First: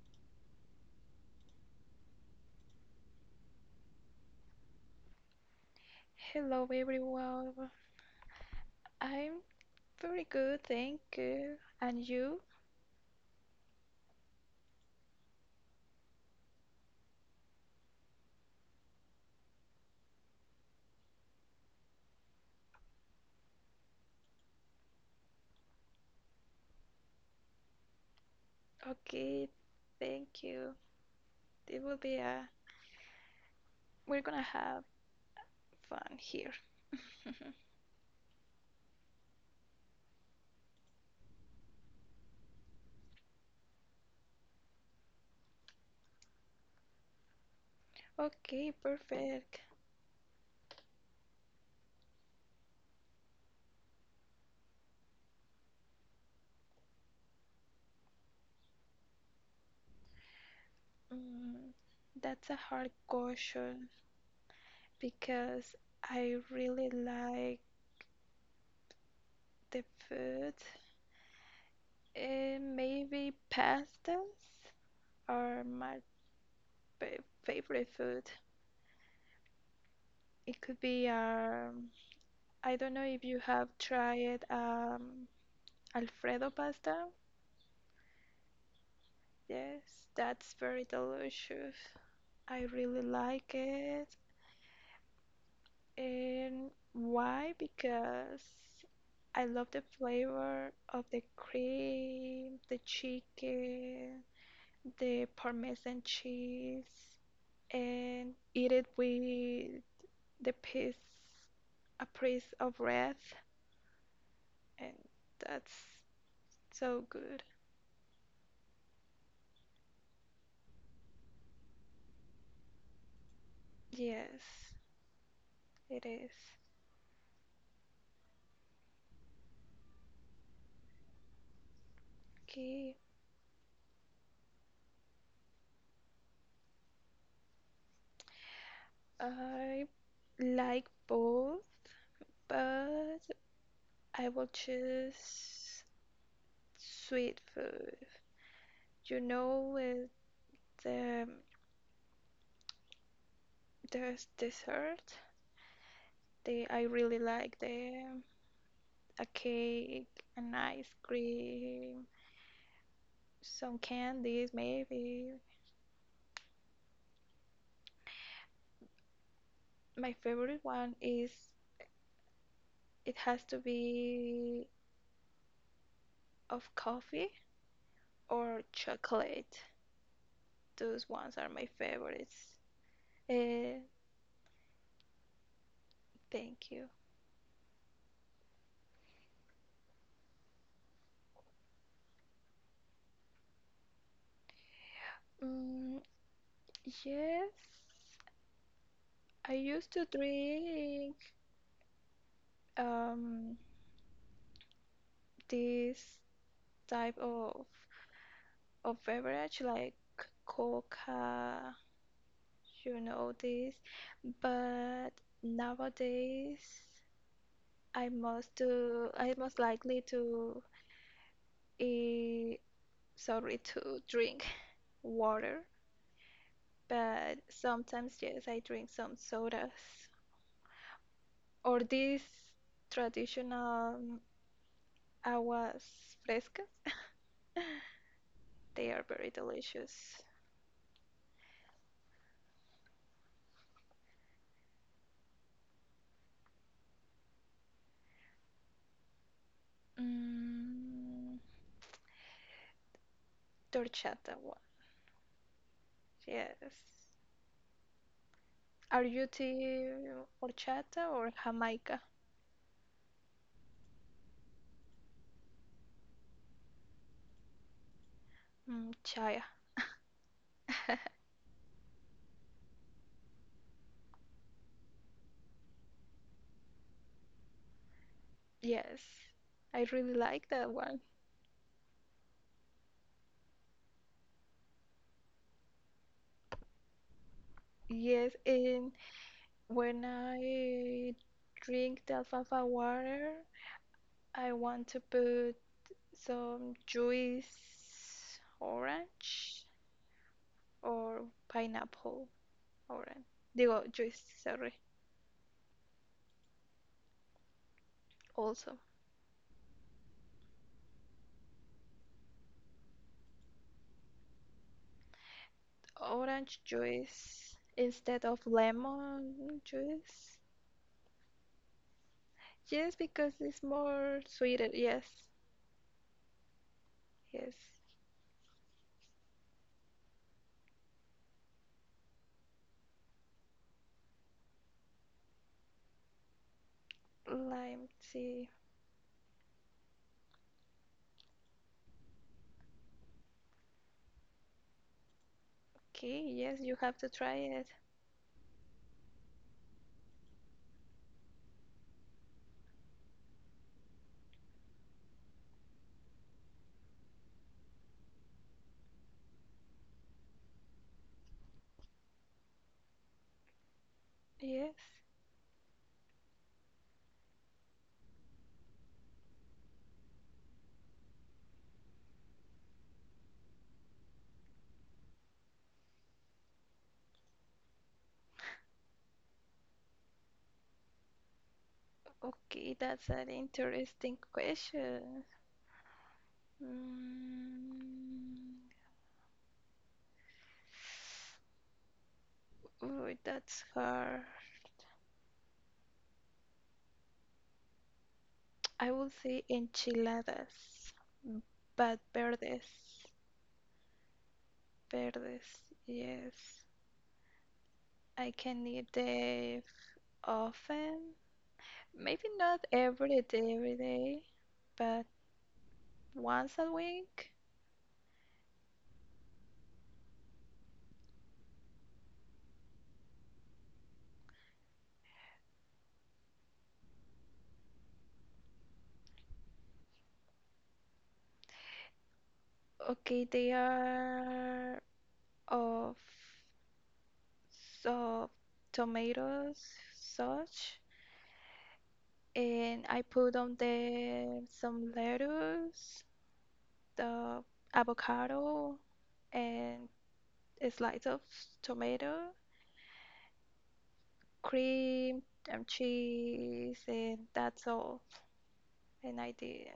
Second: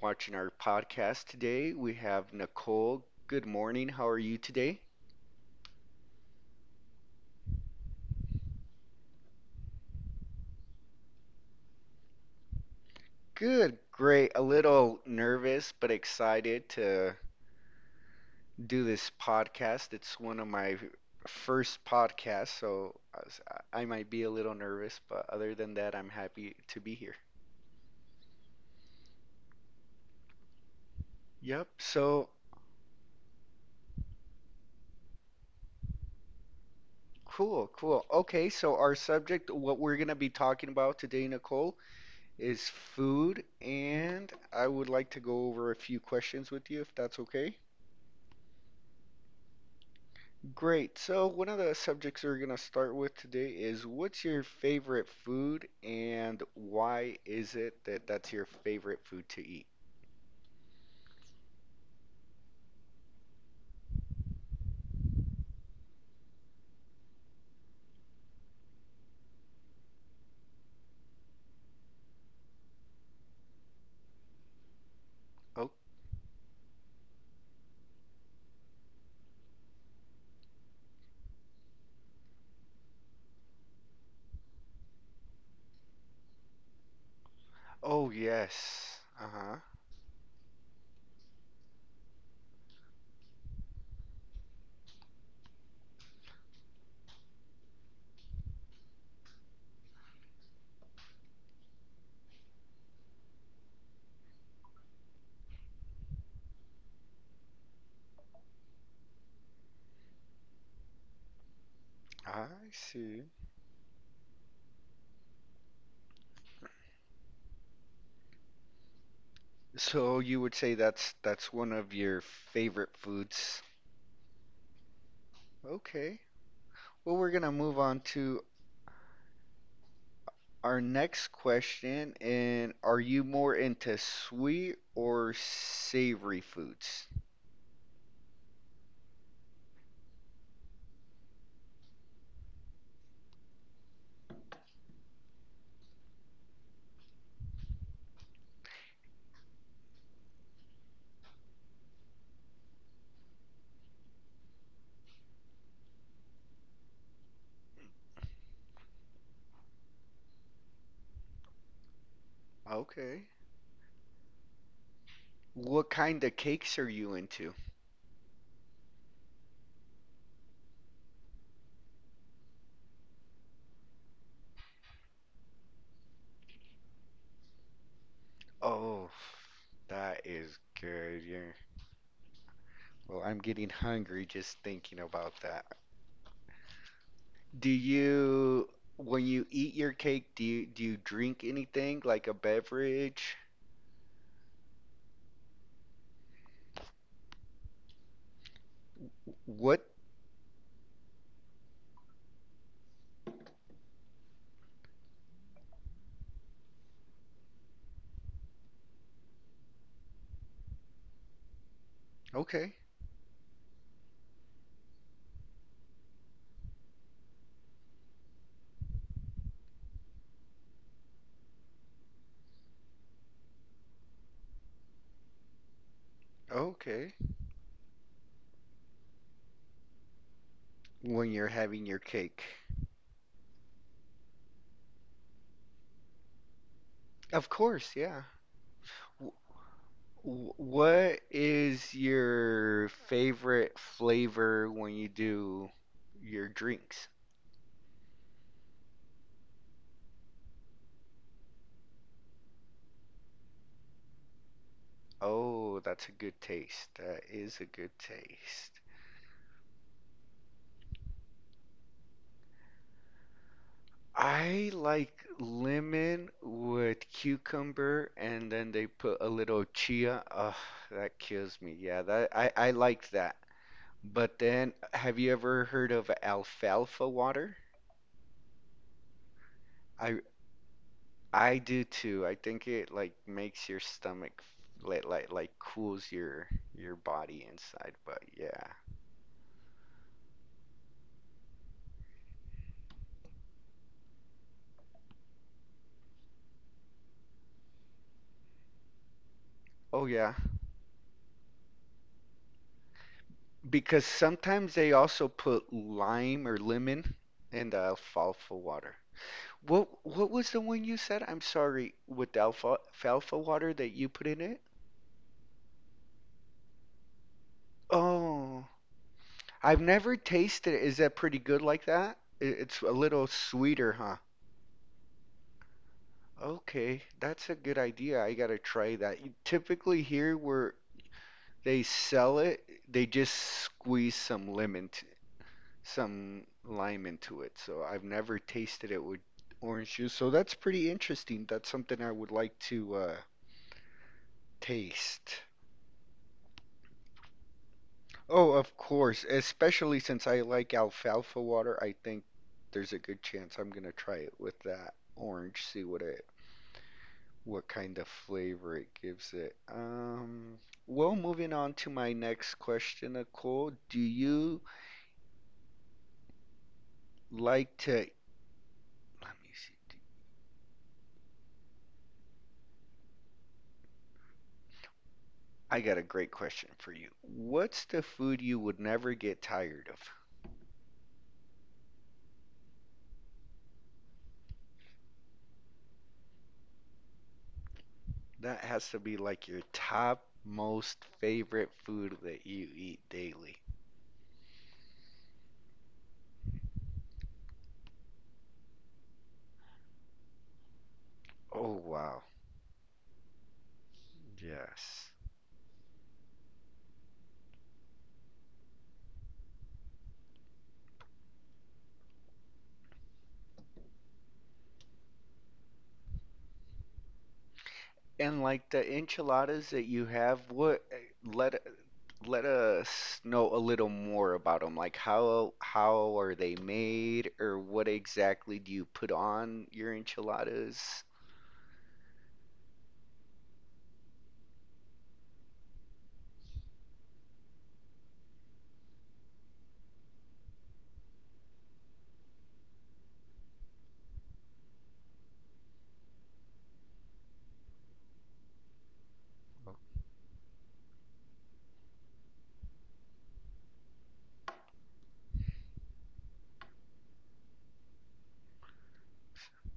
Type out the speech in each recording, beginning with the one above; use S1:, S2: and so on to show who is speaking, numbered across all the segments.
S1: watching our podcast today. We have Nicole. Good morning. How are you today?
S2: Hello everyone. I'm very good, thank you. And you?
S1: Good, great. A little nervous, but excited to do this podcast. It's one of my first podcasts, so I might be a little nervous, but other than that, I'm happy to be here.
S2: Okay, thank you.
S1: Yep.
S2: It will be
S1: So
S2: a we're gonna have fun here.
S1: cool, cool. Okay, so our subject, what we're going to be talking about today, Nicole, is food, and I would like to go over a few questions with you if that's okay.
S2: Okay, perfect.
S1: Great. So, one of the subjects we're going to start with today is what's your favorite food and why is it that that's your favorite food to eat?
S2: Mm, that's a hard question because I really like the food. Maybe pastas are
S1: Oh,
S2: my favorite food. It could be, I don't know if you have tried Alfredo pasta.
S1: oh yes. Uh-huh.
S2: Yes, that's very delicious. I really like it. And why? Because I love the flavor of the cream, the chicken, the parmesan cheese, and eat it with the piece, a
S1: I
S2: piece of bread,
S1: see.
S2: and that's so good.
S1: So you would say that's one of your favorite foods.
S2: Yes, it
S1: Okay.
S2: is.
S1: Well, we're gonna move on to our next question, and
S2: Okay.
S1: are you more into sweet or savory foods?
S2: I like both, but I will choose sweet food. You know, with the there's dessert. They I really like the a cake, an ice cream,
S1: Okay.
S2: some candies maybe.
S1: What kind of cakes are you into?
S2: My favorite one, is it has to be of coffee or
S1: Oh,
S2: chocolate.
S1: that is
S2: Those
S1: good.
S2: ones are
S1: Yeah.
S2: my favorites.
S1: Well, I'm getting
S2: Uh,
S1: hungry just thinking about that.
S2: Thank you.
S1: Do you, when you eat your cake, do you drink anything like a beverage?
S2: Mm, Yes, I
S1: What?
S2: used to drink um this type of beverage like Coca,
S1: Okay.
S2: you know this, but nowadays I must do I most likely to eh, sorry, to drink water,
S1: Okay.
S2: but sometimes yes I drink some sodas
S1: When you're
S2: or
S1: having your
S2: these
S1: cake.
S2: traditional, aguas frescas.
S1: Of course, yeah.
S2: They are very delicious.
S1: What is your favorite flavor when you do your drinks?
S2: Mm, Horchata one,
S1: Oh, that's a good taste.
S2: yes.
S1: That is a good taste.
S2: Are you the horchata or Jamaica?
S1: I like lemon with cucumber and then they put a
S2: Chaya,
S1: little chia. Ugh, that kills me. Yeah, that I liked that. But then have you ever heard of alfalfa water?
S2: yes. I really
S1: I
S2: like that one.
S1: I do too. I think it like makes your stomach like cools your body inside, but
S2: Yes,
S1: yeah.
S2: and when I drink the alfalfa water, I want to put some juice orange
S1: Oh yeah,
S2: or pineapple orange. Digo,
S1: because
S2: juice,
S1: sometimes
S2: sorry.
S1: they also put lime or lemon in the alfalfa
S2: Also,
S1: water. What was the one you said? I'm sorry, with the alfalfa water that you put in it?
S2: orange juice instead of
S1: Oh,
S2: lemon
S1: I've never
S2: juice.
S1: tasted it. Is that pretty good like that? It's a
S2: Yes,
S1: little
S2: because it's
S1: sweeter, huh?
S2: more sweeter. Yes,
S1: Okay, that's
S2: yes.
S1: a good idea. I gotta try that. Typically here we're they sell it. They just squeeze some lemon, some lime into it. So
S2: Lime
S1: I've never
S2: tea.
S1: tasted it with orange juice. So that's pretty interesting. That's something I would like to taste.
S2: Okay, yes, you have to try it.
S1: Oh, of course. Especially since I like alfalfa water, I think there's a good chance I'm gonna try it with that orange. See what kind of flavor it gives it. Well, moving on to my next question, Nicole. Do you
S2: Yes.
S1: like to let me see. Dude. I got a great question for you. What's the food you would never get tired of?
S2: Okay, that's an interesting question.
S1: That
S2: Mm,
S1: has to be like your top most favorite food that you eat
S2: Ooh,
S1: daily.
S2: that's hard. I would say enchiladas,
S1: Oh,
S2: but
S1: wow. Yes.
S2: verdes. Yes, I can eat the often. Maybe not every day, every day, but once a week.
S1: And like the enchiladas that you have, let let us know a little more about them. Like how are they made, or what exactly do you put on your enchiladas?
S2: Okay, they are of so tomatoes, such, and I put on there some lettuce, the avocado, and a slice of tomato, cream and cheese, and that's all. And I did,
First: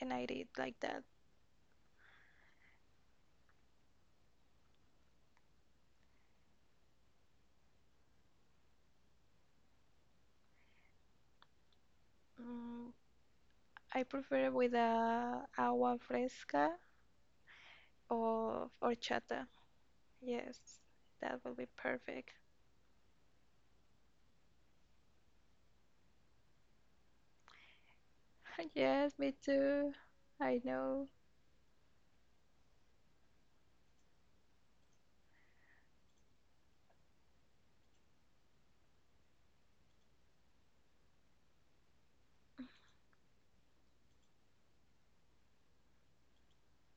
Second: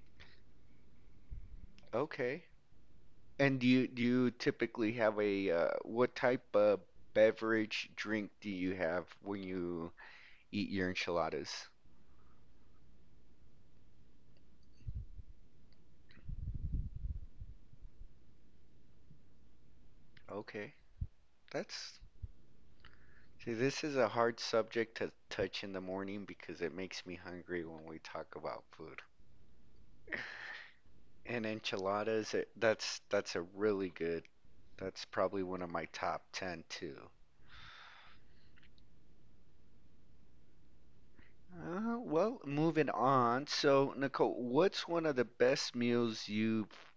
S2: and I did like that.
S1: Okay. And do you typically have a what type of beverage drink do you have when you eat your enchiladas?
S2: Mm, I prefer with a agua fresca or horchata. Yes,
S1: Okay,
S2: that will be
S1: that's
S2: perfect.
S1: See, this is a hard subject to touch in the morning because it makes me hungry when we talk about food.
S2: Yes, me too. I know.
S1: And enchiladas, that's a really good. That's probably one of my top 10 too. Well, moving on. So, Nicole, what's one of the best meals you've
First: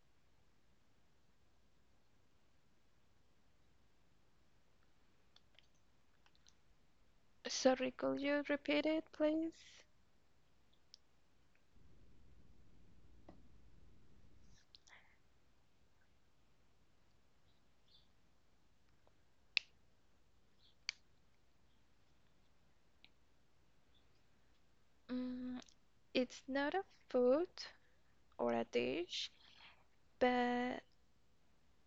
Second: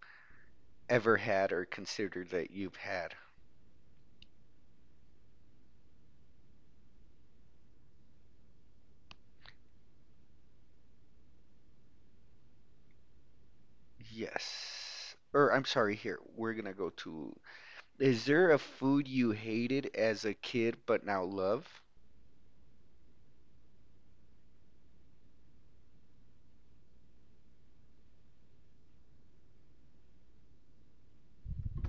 S1: ever had or considered that you've had?
S2: Sorry, could you repeat it, please?
S1: Yes. Or I'm sorry, here. We're gonna go to is there a food you hated as a kid but now love?
S2: Mm, it's not a food or a dish, but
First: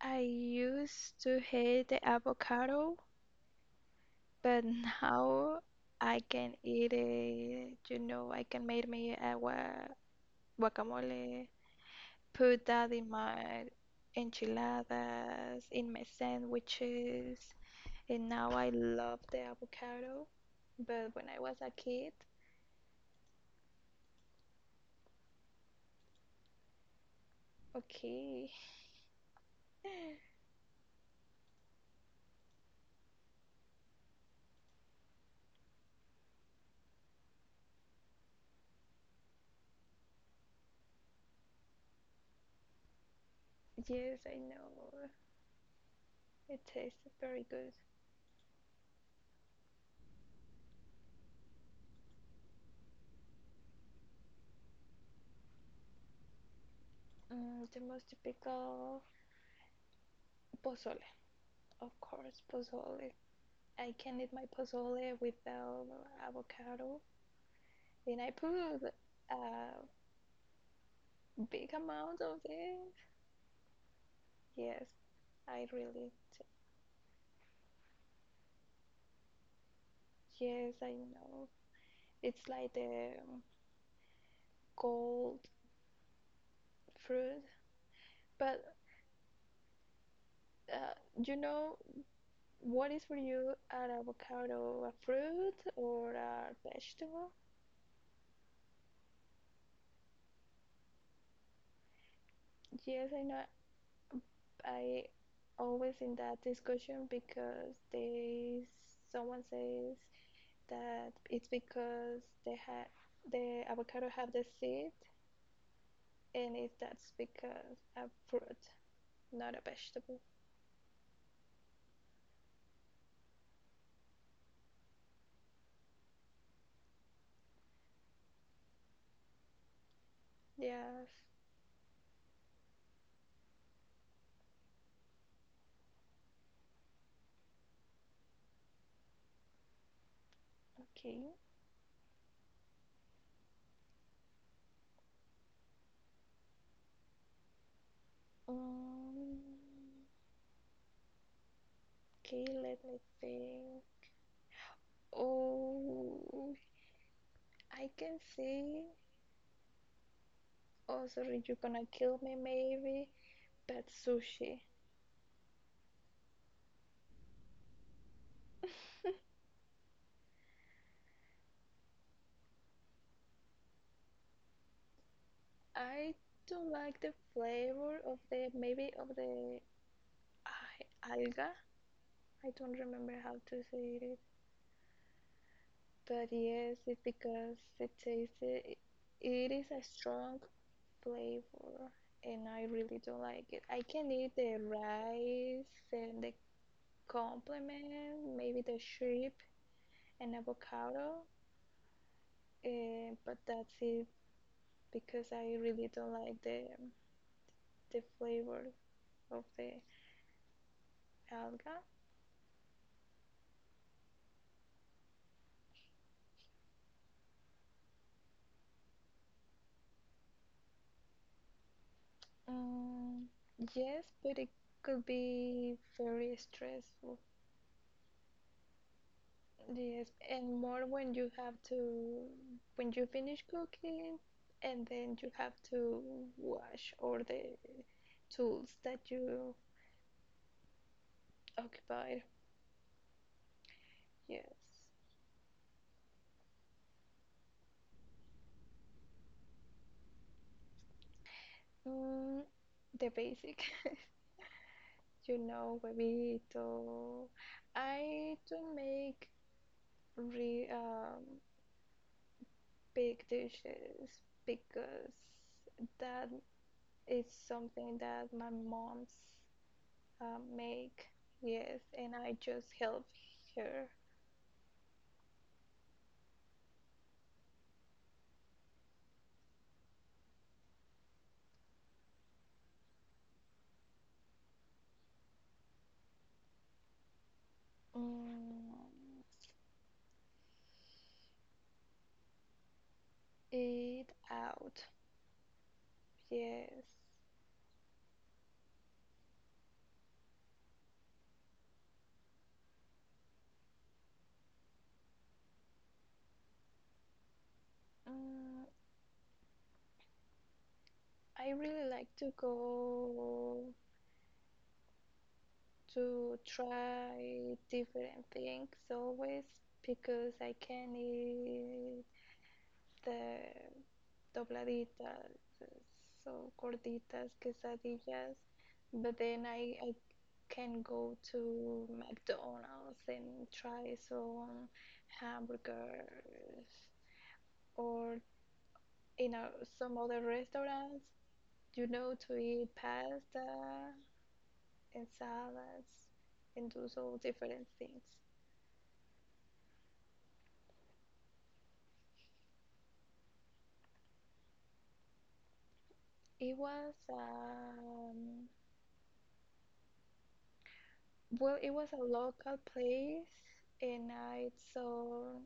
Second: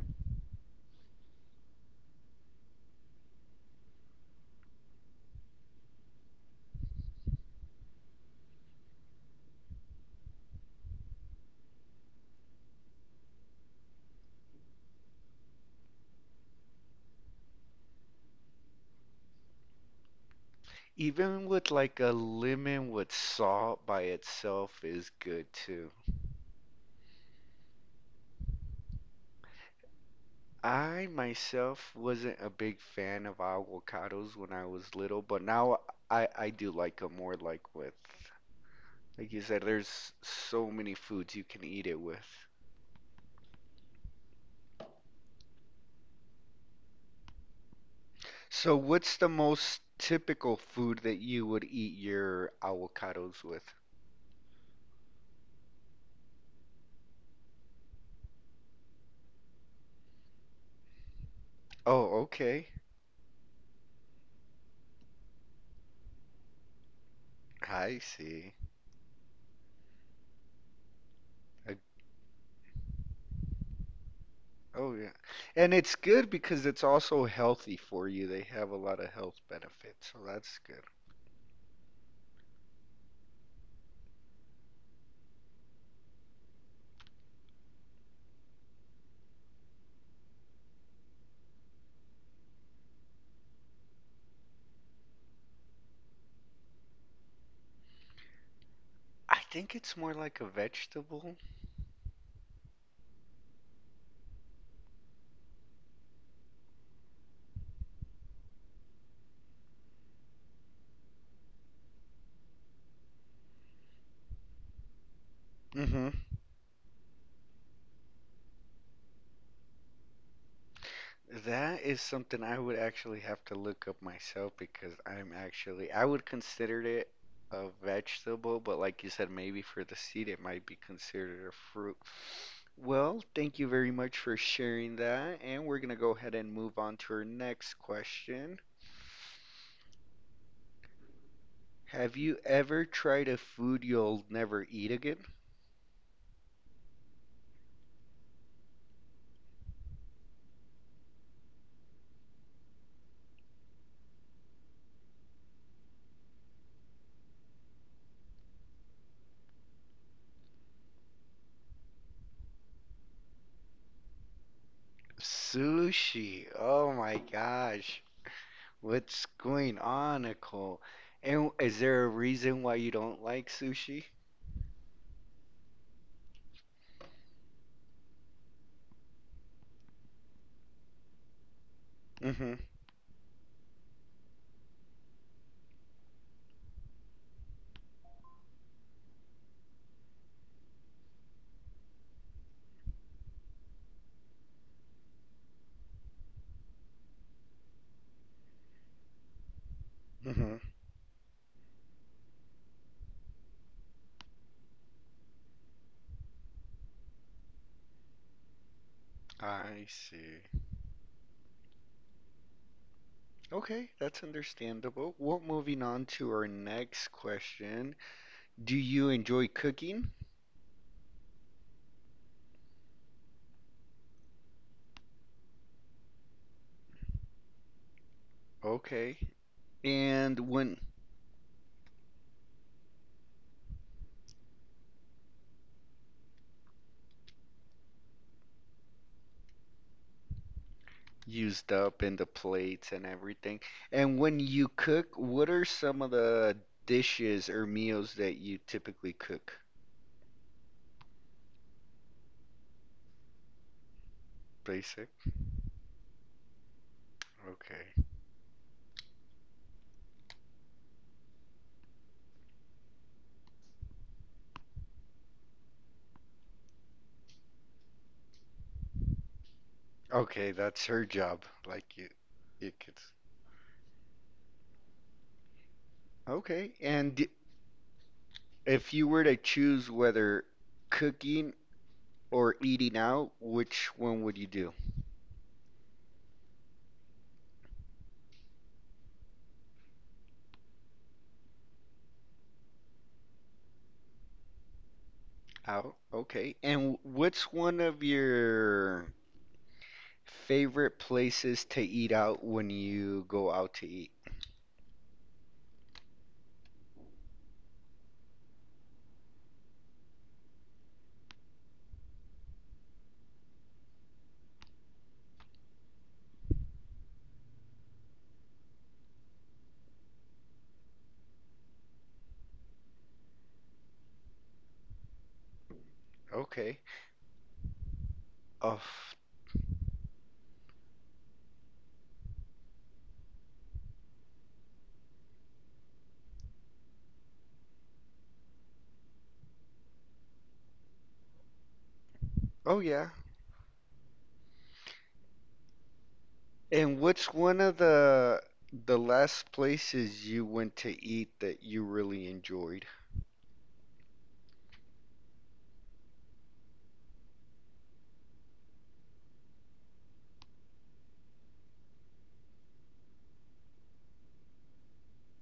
S2: I used to hate the avocado, but now I can eat it. You know, I can make me a guacamole, put that in my enchiladas, in my sandwiches, and now I love the avocado. But when I
S1: Even
S2: was
S1: with
S2: a
S1: like a
S2: kid,
S1: lemon with salt by itself is good too.
S2: okay,
S1: I myself wasn't a big fan of avocados when I was little, but now I do like them more like with like you said, there's so many foods you can eat it with.
S2: yes, I know, it tastes very good.
S1: So what's the most typical food that you would eat your avocados with?
S2: The most typical, pozole, of
S1: Oh,
S2: course,
S1: okay.
S2: pozole. I can eat my pozole without avocado,
S1: I
S2: and I put
S1: see.
S2: a big
S1: I,
S2: amount of it. Yes,
S1: oh, yeah.
S2: I
S1: And it's
S2: really,
S1: good because it's also healthy for you. They have a lot of health benefits, so that's
S2: yes,
S1: good.
S2: I know. It's like the cold fruit, but you know, what is for you an avocado, a fruit or a vegetable?
S1: I think it's more like a vegetable.
S2: Yes, I know. I always in that discussion because they someone says that it's because the avocado have the seed,
S1: Hmm.
S2: and if that's because a fruit, not a vegetable.
S1: That is something I would actually have to look up myself because I'm actually, I would consider it a vegetable, but like you said, maybe for the seed it might be
S2: Yes.
S1: considered a fruit. Well, thank you very much for sharing that, and we're gonna go ahead and move on to our next question.
S2: Okay.
S1: Have you ever tried a food you'll never eat again?
S2: Um, Okay, let me think. Oh, I can see. Oh, sorry, you're gonna kill me, maybe. But sushi.
S1: Sushi. Oh my gosh. What's going on, Nicole? And is there a reason why you don't like sushi?
S2: I don't like the flavor of the maybe of the alga. I
S1: Mm-hmm.
S2: don't remember how to say it, but yes, it's because it is a strong flavor, and I really don't like it. I can eat the rice and the complement, maybe the shrimp, and
S1: Mm-hmm.
S2: avocado, but that's it because I really don't like the flavor of the
S1: I see.
S2: alga.
S1: Okay, that's understandable. Well, moving on to our next question. Do you enjoy cooking?
S2: Um, yes, but it could be very stressful.
S1: Okay.
S2: Yes,
S1: And
S2: and
S1: when
S2: more when you have to when you finish cooking and then you have to wash all the tools that you
S1: used up in
S2: occupied.
S1: the plates and everything. And when
S2: Yes.
S1: you cook, what are some of the dishes or meals that you typically cook?
S2: Mm, the basic.
S1: Basic?
S2: You know, bebito,
S1: Okay.
S2: I don't make re big dishes because that is something that my mom's
S1: Okay, that's her
S2: make.
S1: job.
S2: Yes,
S1: Like you,
S2: and I just
S1: you could.
S2: help her.
S1: Okay, and if you were to choose whether cooking or eating out, which one would you do?
S2: Mm, Eat out.
S1: Out. Okay.
S2: Yes.
S1: And what's one of your favorite places to eat out when you go out to eat?
S2: Mm, I really like to go to try different things always because I can eat the dobladitas, so
S1: Okay.
S2: gorditas, quesadillas,
S1: Oh,
S2: but I can go to McDonald's and try some hamburgers or in a, some other restaurants, you know, to eat
S1: oh yeah.
S2: pasta and salads and do
S1: And
S2: so
S1: which one
S2: different
S1: of
S2: things.
S1: the last places you went to eat that you really enjoyed?
S2: It was, well, it was a local place, and I saw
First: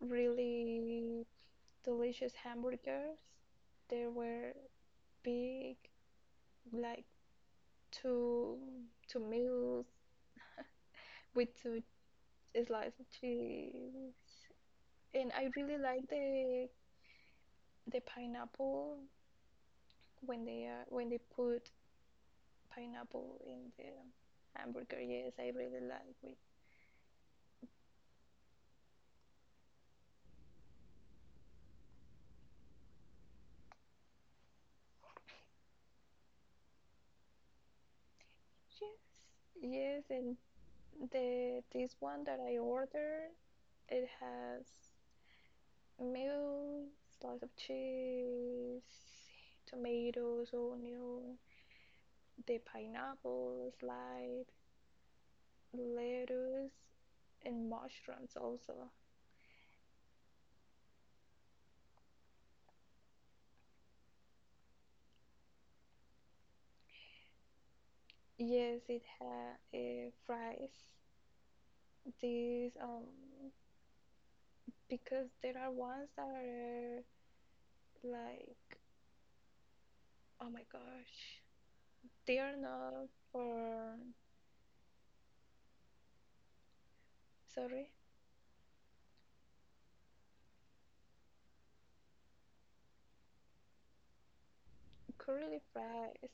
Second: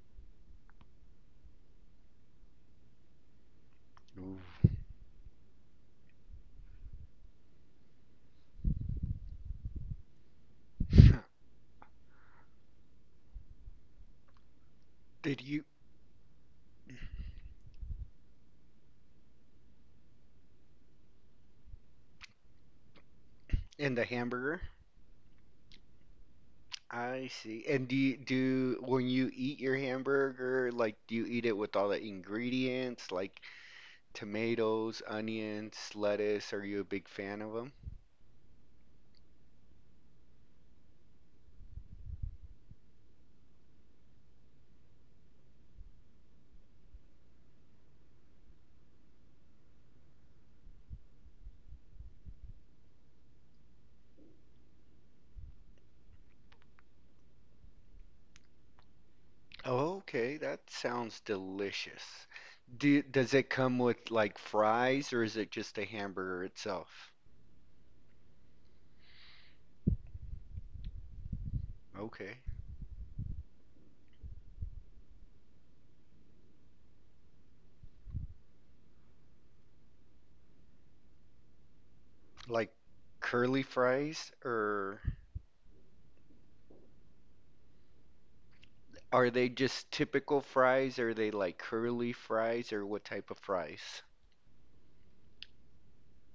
S2: really delicious hamburgers. They
S1: Ooh.
S2: were big, like two two meals with two slices of cheese, and
S1: Did
S2: I
S1: you
S2: really like the pineapple when they put pineapple in the
S1: and the hamburger?
S2: hamburger. Yes, I really like with
S1: I see. And do when you eat your hamburger, like do you eat it with all the ingredients, like tomatoes, onions, lettuce? Are you a big fan of them?
S2: cheese. Yes, and The this one that I ordered, it has milk, slice of cheese, tomatoes, onion, the pineapple slide, lettuce, and mushrooms also.
S1: Oh, okay, that sounds delicious. Does it come with like fries or is it just a hamburger itself?
S2: Yes, it had fries.
S1: Okay.
S2: These Because there are ones that are like oh my gosh, they are
S1: Like
S2: not
S1: curly
S2: for
S1: fries, or
S2: sorry
S1: are they just typical fries? Are they like curly fries, or what type of fries?
S2: curly fries.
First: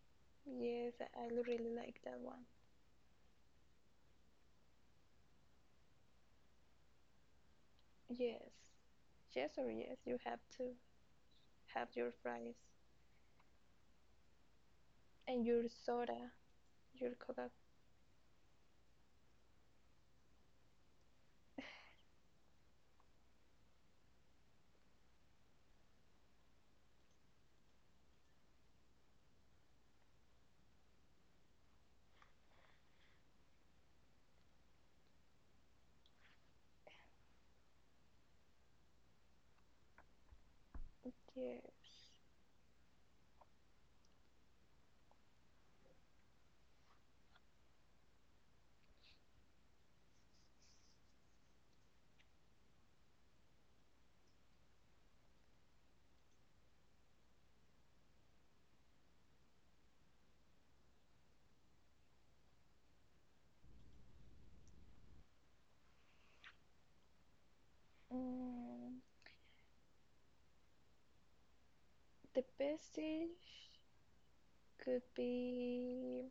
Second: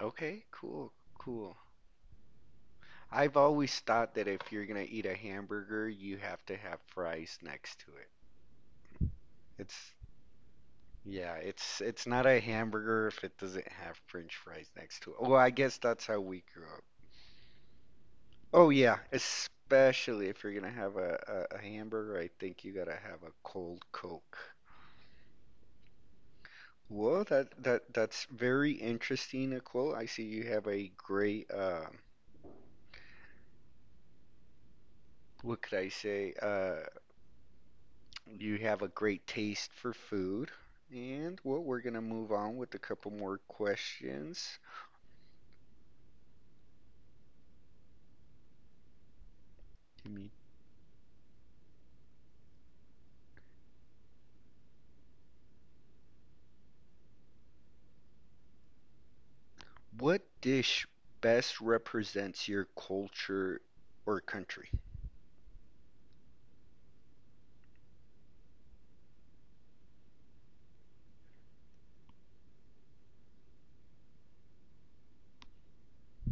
S1: Okay, cool,
S2: Yes, I
S1: cool.
S2: really like that one.
S1: I've always thought that if you're gonna eat a hamburger, you have to have fries next to it.
S2: Yes. Yes or
S1: It's
S2: yes, you have to
S1: yeah, it's
S2: have
S1: it's
S2: your
S1: not a
S2: fries
S1: hamburger if it doesn't have French fries next to it. Well,
S2: and
S1: I
S2: your
S1: guess that's how
S2: soda,
S1: we grew up.
S2: your Coca.
S1: Oh yeah, especially if you're gonna have a hamburger, I think you gotta have a cold Coke. Well, that's very interesting, Nicole. I see you have a great what could I say? You have a great taste for food. And well, we're gonna
S2: Yes.
S1: move on with a couple more questions. Give me- What dish best represents your culture or country?
S2: Mm, the best dish could be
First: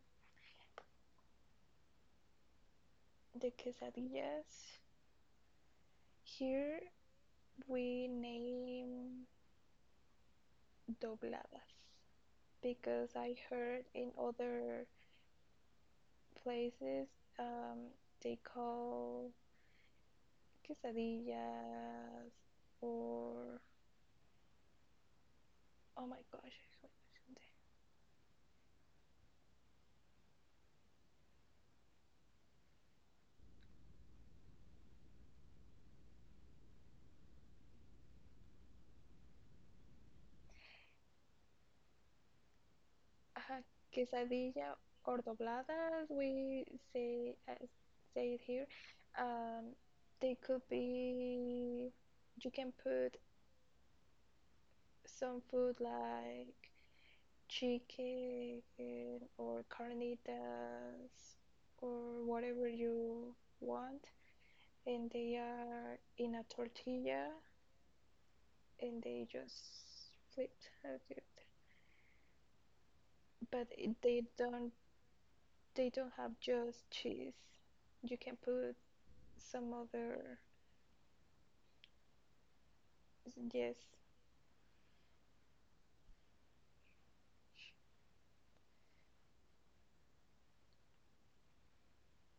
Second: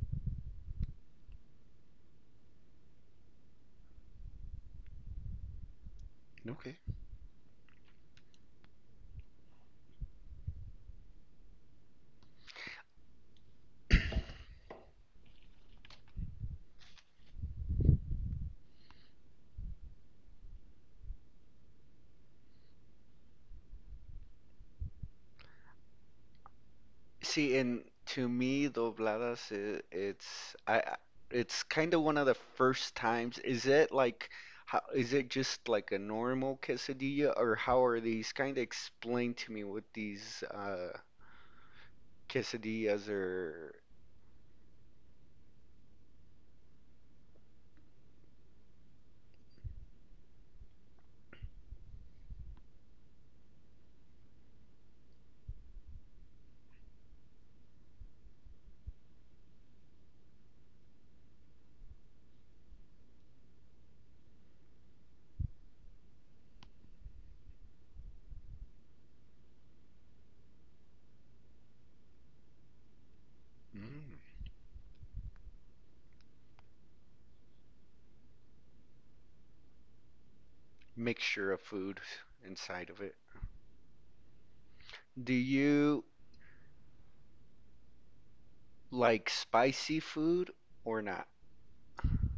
S2: the quesadillas.
S1: Okay.
S2: Here we name dobladas because I heard in other places, um, they call quesadillas or oh my gosh.
S1: See, and to me, dobladas, i- it's I, I- it's kind of one of the first times. Is it like, how, is it just like a normal quesadilla, or how are these? Kind of explain to me what these quesadillas
S2: Ajá,
S1: are.
S2: quesadilla or dobladas, we say uh, say it here. Um, they could be. You can put some food like chicken or carnitas or whatever you want, and they are in a tortilla and they just flipped. But
S1: Mm,
S2: they don't, they don't have just cheese. You can put some other.
S1: mixture of food inside of it.
S2: Yes.
S1: Do you like spicy food or not?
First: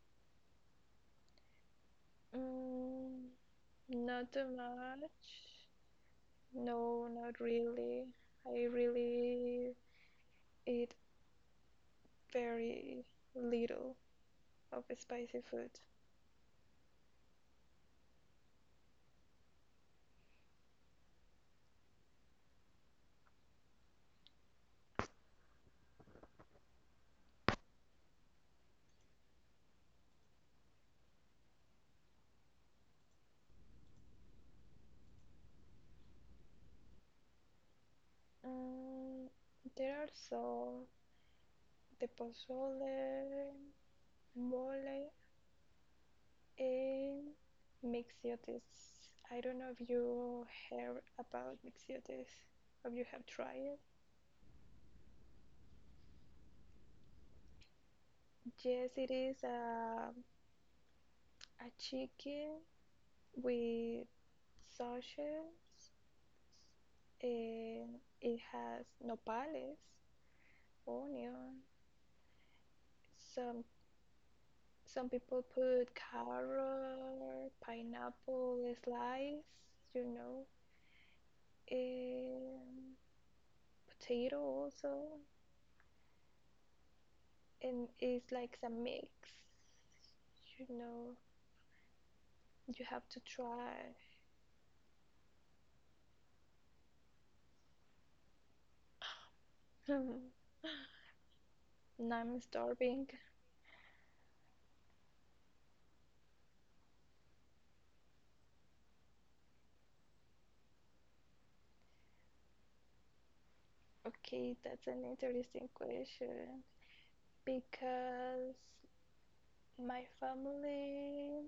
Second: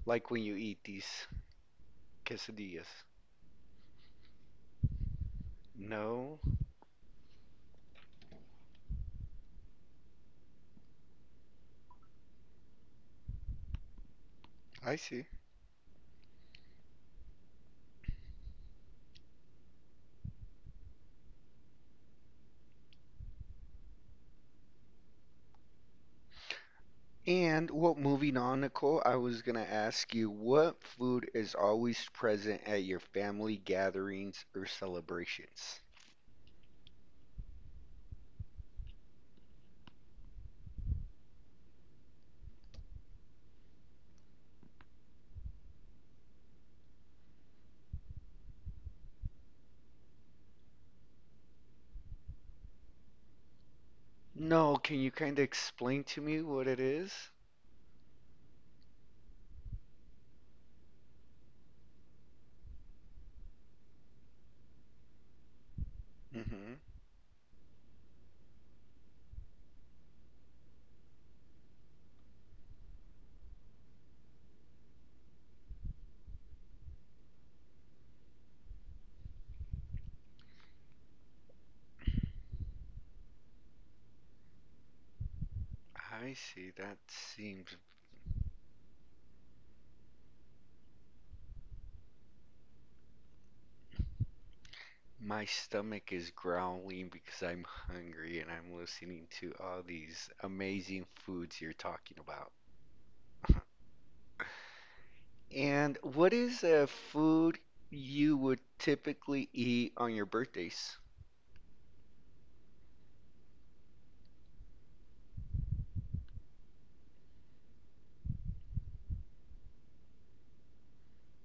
S1: Like when you eat these quesadillas?
S2: Mm, Not too much.
S1: No.
S2: No, not really. I really eat very little of
S1: I see.
S2: spicy food.
S1: And well, moving on, Nicole, I was gonna ask you what food is always present at your family gatherings or celebrations?
S2: Mm, there are some, the pozole, mole, and mixiotes. I don't know if you heard about mixiotes. Have you have tried?
S1: No, can you kind of explain to me what it is?
S2: Yes, it is a chicken with sausage,
S1: Mm-hmm.
S2: and it has nopales, onion. Some some people put carrot, pineapple slice, you know, and potato also,
S1: I see. That seems
S2: and it's like a mix. You know, you have to try.
S1: my stomach is growling because I'm hungry and I'm listening to all these amazing foods you're
S2: Now
S1: talking
S2: I'm
S1: about.
S2: starving.
S1: And what is a food you would typically eat on your birthdays?
S2: Okay, that's an interesting question because my family,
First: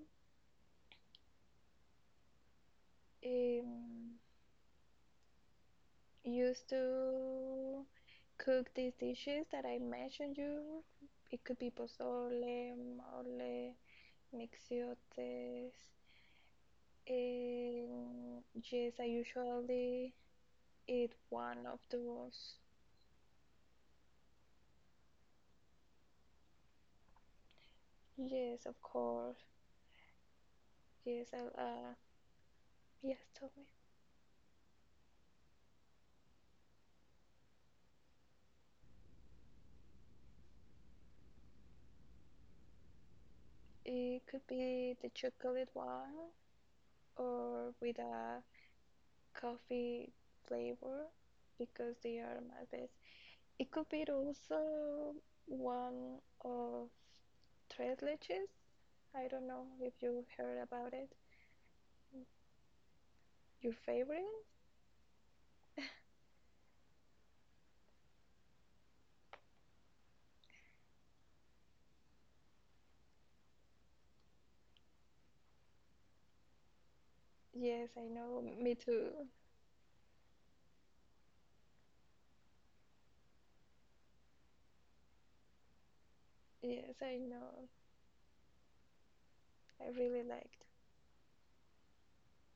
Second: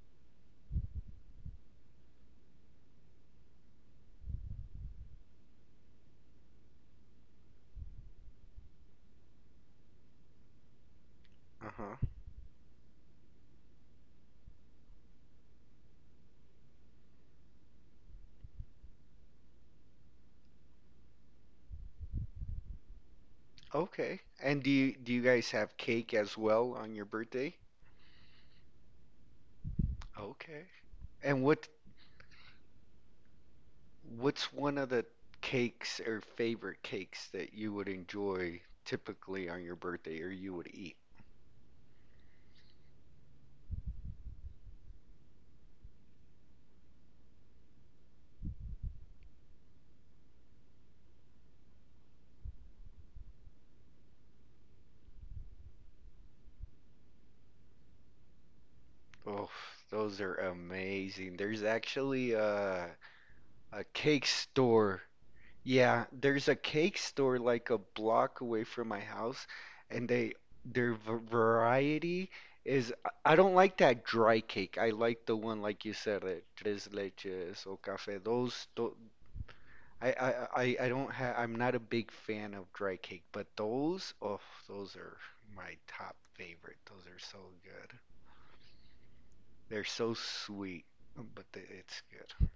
S2: um, used to cook these dishes that I mentioned you. It could be
S1: Uh-huh.
S2: pozole, mole, mixiotes. And yes, I usually eat one of those.
S1: Okay. And do you guys have cake as well on your birthday?
S2: Yes, of course.
S1: Okay.
S2: Yes,
S1: And
S2: I'll,
S1: what
S2: uh, yes, tell me.
S1: what's one of the cakes or favorite cakes that you would enjoy typically on your birthday, or you would eat?
S2: It could be the chocolate one or with a coffee flavor because they are my best. It could be also one of tres leches. I don't
S1: Oh,
S2: know if
S1: those
S2: you
S1: are
S2: heard about it.
S1: amazing. There's actually
S2: Your
S1: a cake
S2: favorite?
S1: store. Yeah, there's a cake store like a block away from my house, and they their variety is I don't like that dry cake. I like the one like you said, tres leches or
S2: Yes, I
S1: café.
S2: know.
S1: Those,
S2: Me
S1: tho-
S2: too.
S1: I don't have. I'm not a big fan of dry cake, but those, oh, those are my top favorite.
S2: Yes,
S1: Those
S2: I
S1: are so
S2: know.
S1: good. They're
S2: I
S1: so
S2: really liked.
S1: sweet, but they, it's good.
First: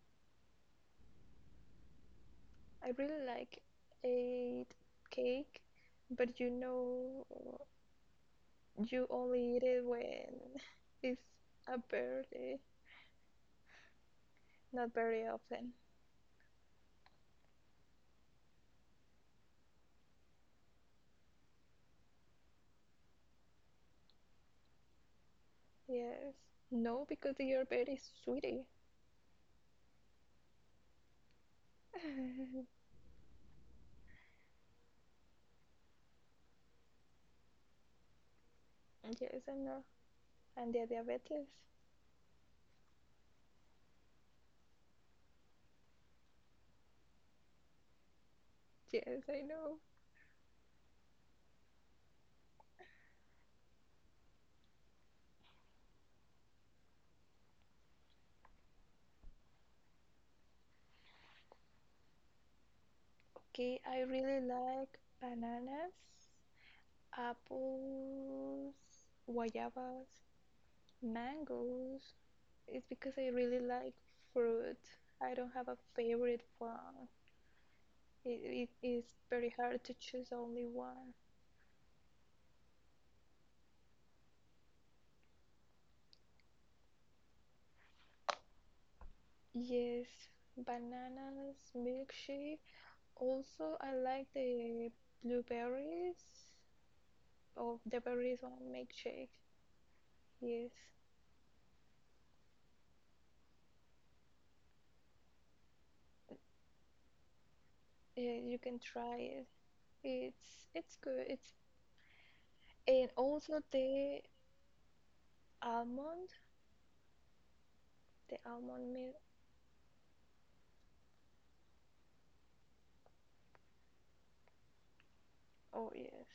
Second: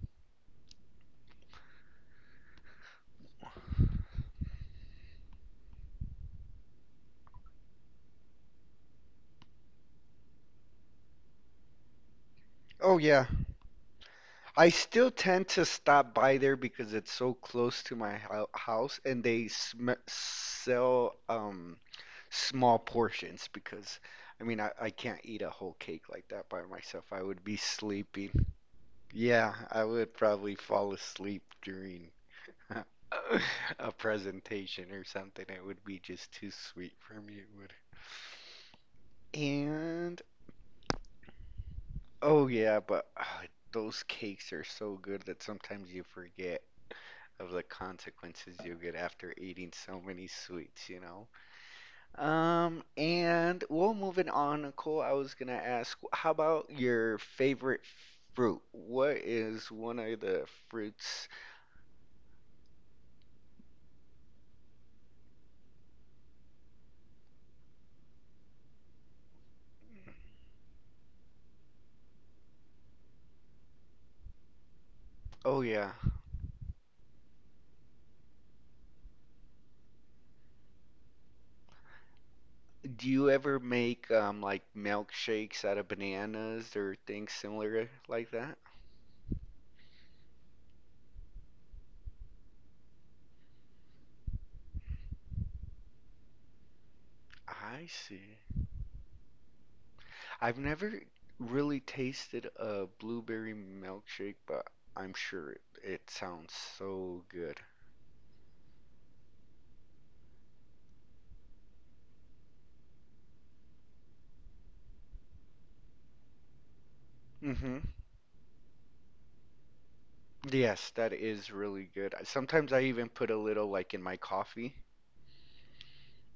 S2: I really like ate cake, but you know, you only eat it when it's a birthday,
S1: Oh yeah, I
S2: not
S1: still
S2: very
S1: tend to
S2: often.
S1: stop by there because it's so close to my house and they sm sell small portions because I can't eat a whole cake like
S2: Yes.
S1: that by
S2: No,
S1: myself. I
S2: because
S1: would be
S2: your are very
S1: sleeping.
S2: sweetie.
S1: Yeah, I would probably fall asleep during a presentation or something. It would be just too sweet for me. It would.
S2: Yes, I know.
S1: And
S2: And the diabetes.
S1: oh yeah, but ah, those cakes are so good that sometimes you forget of the consequences you get
S2: Yes,
S1: after
S2: I
S1: eating
S2: know.
S1: so many sweets, you know. And well, moving on, Nicole, I was gonna ask, how about your favorite fruit? What is one of the fruits?
S2: Okay, I really like bananas, apples, guayabas, mangoes. It's because I really like fruit. I don't
S1: Oh
S2: have a
S1: yeah,
S2: favorite one. It is very hard to choose only one.
S1: do you ever make like milkshakes out of bananas or things similar like that?
S2: Yes, bananas, milkshake. Also, I like the blueberries or
S1: I
S2: the
S1: see.
S2: berries on milkshake.
S1: I've
S2: Yes,
S1: never really tasted a blueberry milkshake, but I'm sure it, it sounds so good.
S2: yeah, you can try it. It's good. It's And also almond,
S1: Mm-hmm.
S2: the almond milk.
S1: Yes, that is really good. Sometimes I even put a little like in my coffee.
S2: Oh yes.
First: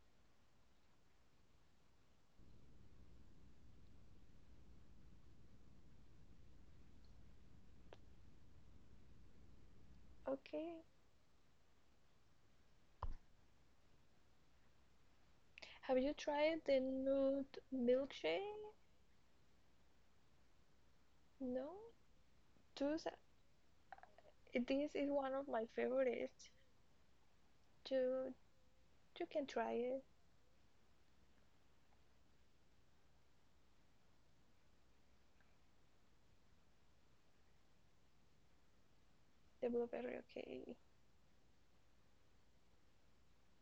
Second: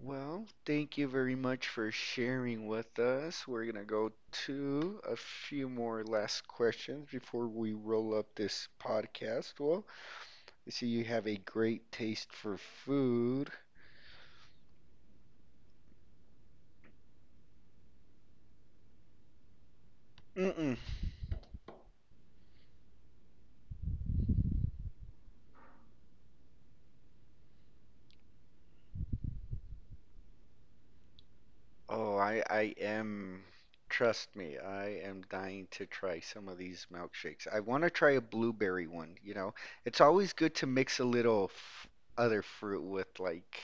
S1: Well, thank you very much for sharing with us. We're gonna go to a few more last questions before we roll up this podcast. Well, I
S2: Okay.
S1: see you have a great taste for food.
S2: Have you tried the nude milkshake?
S1: Mm-mm.
S2: No. Those are- this is one of my favorites. You you can try it.
S1: Oh, I am. Trust me, I am dying to try some of these milkshakes. I want to try a blueberry one, you know.
S2: The
S1: It's
S2: blueberry.
S1: always good
S2: Okay.
S1: to mix a little f other fruit with like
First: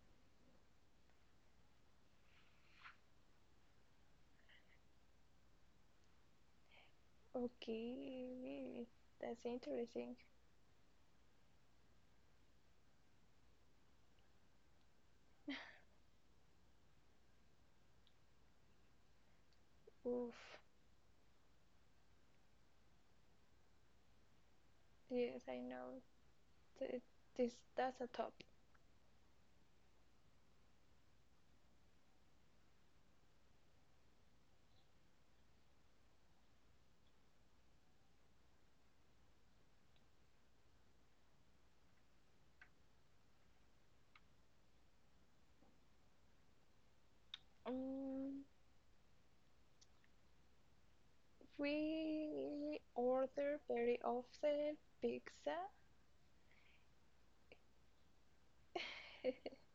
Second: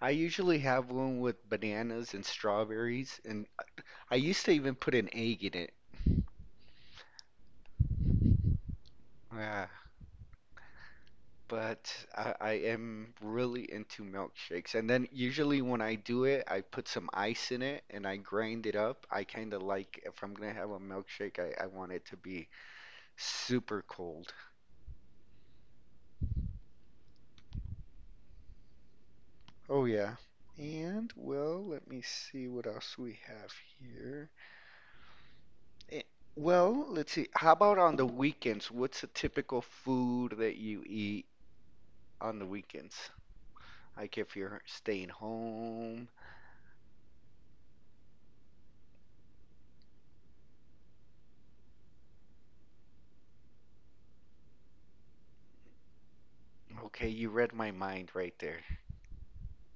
S1: I usually have one with bananas and strawberries and I used to even put an egg in it.
S2: Okay. That's
S1: Yeah,
S2: interesting.
S1: but I am really into milkshakes. And then usually when I do it, I put some ice in it and I grind it up. I kind of like if I'm gonna
S2: Oof.
S1: have a milkshake, I want it to be super cold.
S2: Yes, I know. Th- This, that's a top.
S1: Oh yeah. And well, let me see what else we have here. Eh, well, let's see. How about on the weekends? What's a typical food that you eat on the weekends? Like if you're staying home.
S2: Um, we order very often pizza.
S1: Okay, you read my mind right there.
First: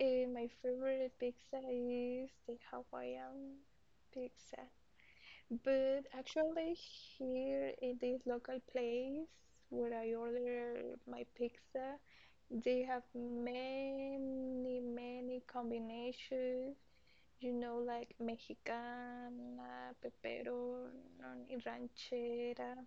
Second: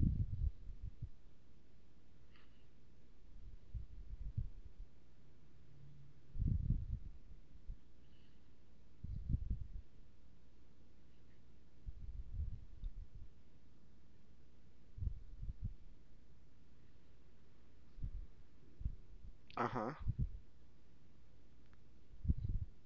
S2: My favorite pizza is the Hawaiian pizza. But actually, here in this local place where I order my pizza, they have many, many combinations, you know, like Mexicana,
S1: Uh-huh.
S2: pepperoni, ranchera,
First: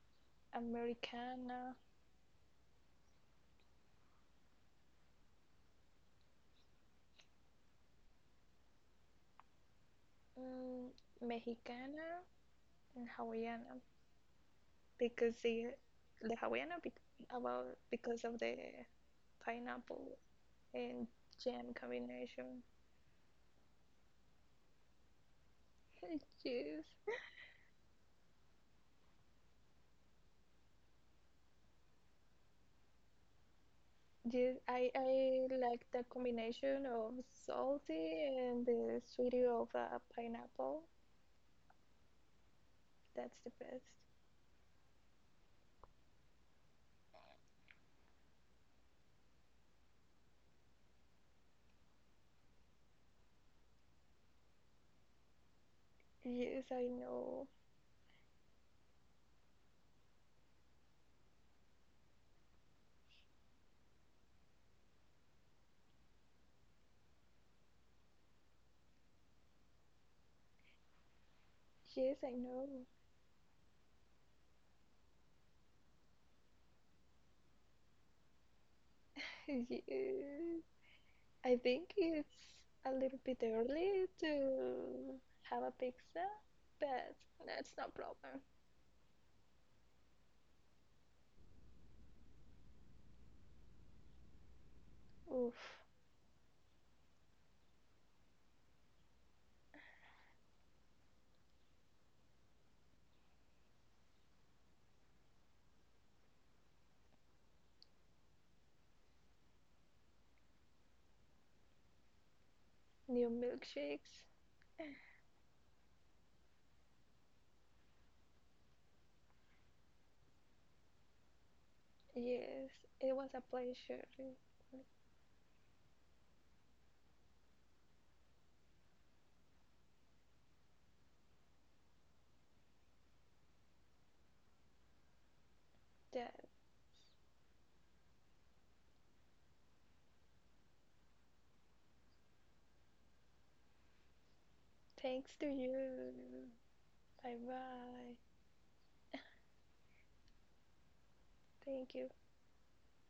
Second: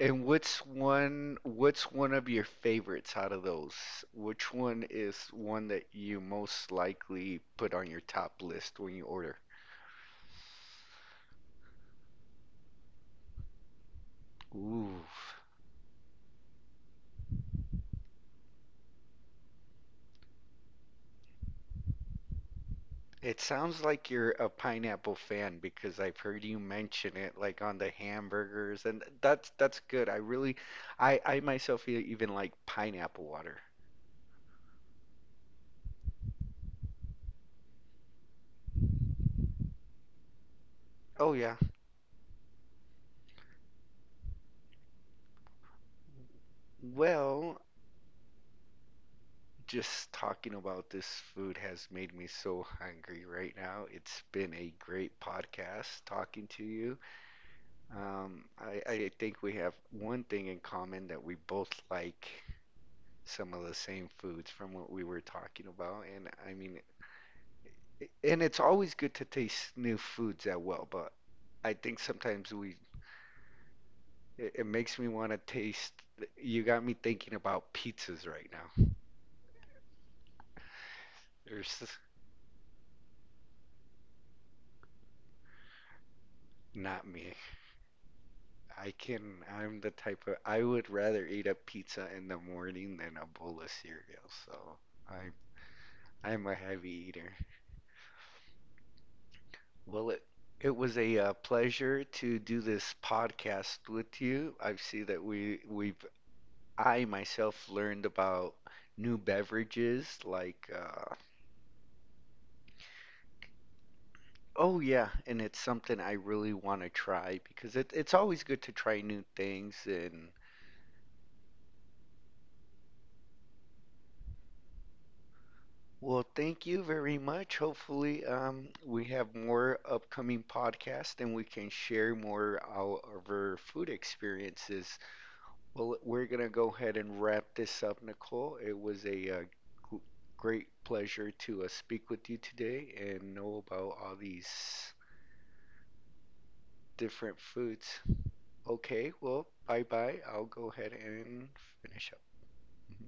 S1: And
S2: Americana,
S1: what's one of your favorites out of those? Which one is one that you most likely put on your top list when you order?
S2: mm, Mexicana, and Hawaiiana
S1: Ooh.
S2: because the Hawaiiana be, about because of the pineapple and jam combination.
S1: It sounds like you're a pineapple fan because I've heard you
S2: Yes,
S1: mention it like on the hamburgers and that's good. I really I myself even like pineapple water.
S2: yes, I like the combination of salty and the sweetie of a pineapple.
S1: Oh yeah.
S2: That's the best.
S1: Well, just talking about this food has made me so hungry right now. It's been a great podcast talking
S2: Yes,
S1: to
S2: I
S1: you.
S2: know.
S1: I think we have one thing in common that we both like some of the same foods from what we were talking about. And I mean, and it's always good to taste new foods as well, but I think
S2: Yes, I
S1: sometimes
S2: know.
S1: we it makes me want to taste. You got me thinking about pizzas right now.
S2: Yes. I
S1: There's
S2: think
S1: this-
S2: it's a little bit early to have a pizza,
S1: not
S2: but
S1: me.
S2: that's no problem.
S1: I can. I'm the type of. I would rather eat a pizza in the morning than a bowl of cereal. I
S2: Oof,
S1: I'm a heavy eater. Well, it was a pleasure to do this podcast with you. I see that we we've I myself learned about new beverages like
S2: new milkshakes.
S1: oh yeah, and it's something I really want to try because it, it's always good to try new things and
S2: Yes, it was a pleasure.
S1: well, thank you very much. Hopefully, we have more upcoming podcasts and we can share more of our food experiences. Well, we're
S2: Yeah,
S1: gonna go ahead and wrap this up, Nicole. It was a g- great pleasure to speak with you today and know about all these
S2: thanks to you. Bye
S1: different foods.
S2: bye.
S1: Okay, well, bye bye. I'll go ahead and
S2: Thank you.
S1: finish up. Mm-hmm.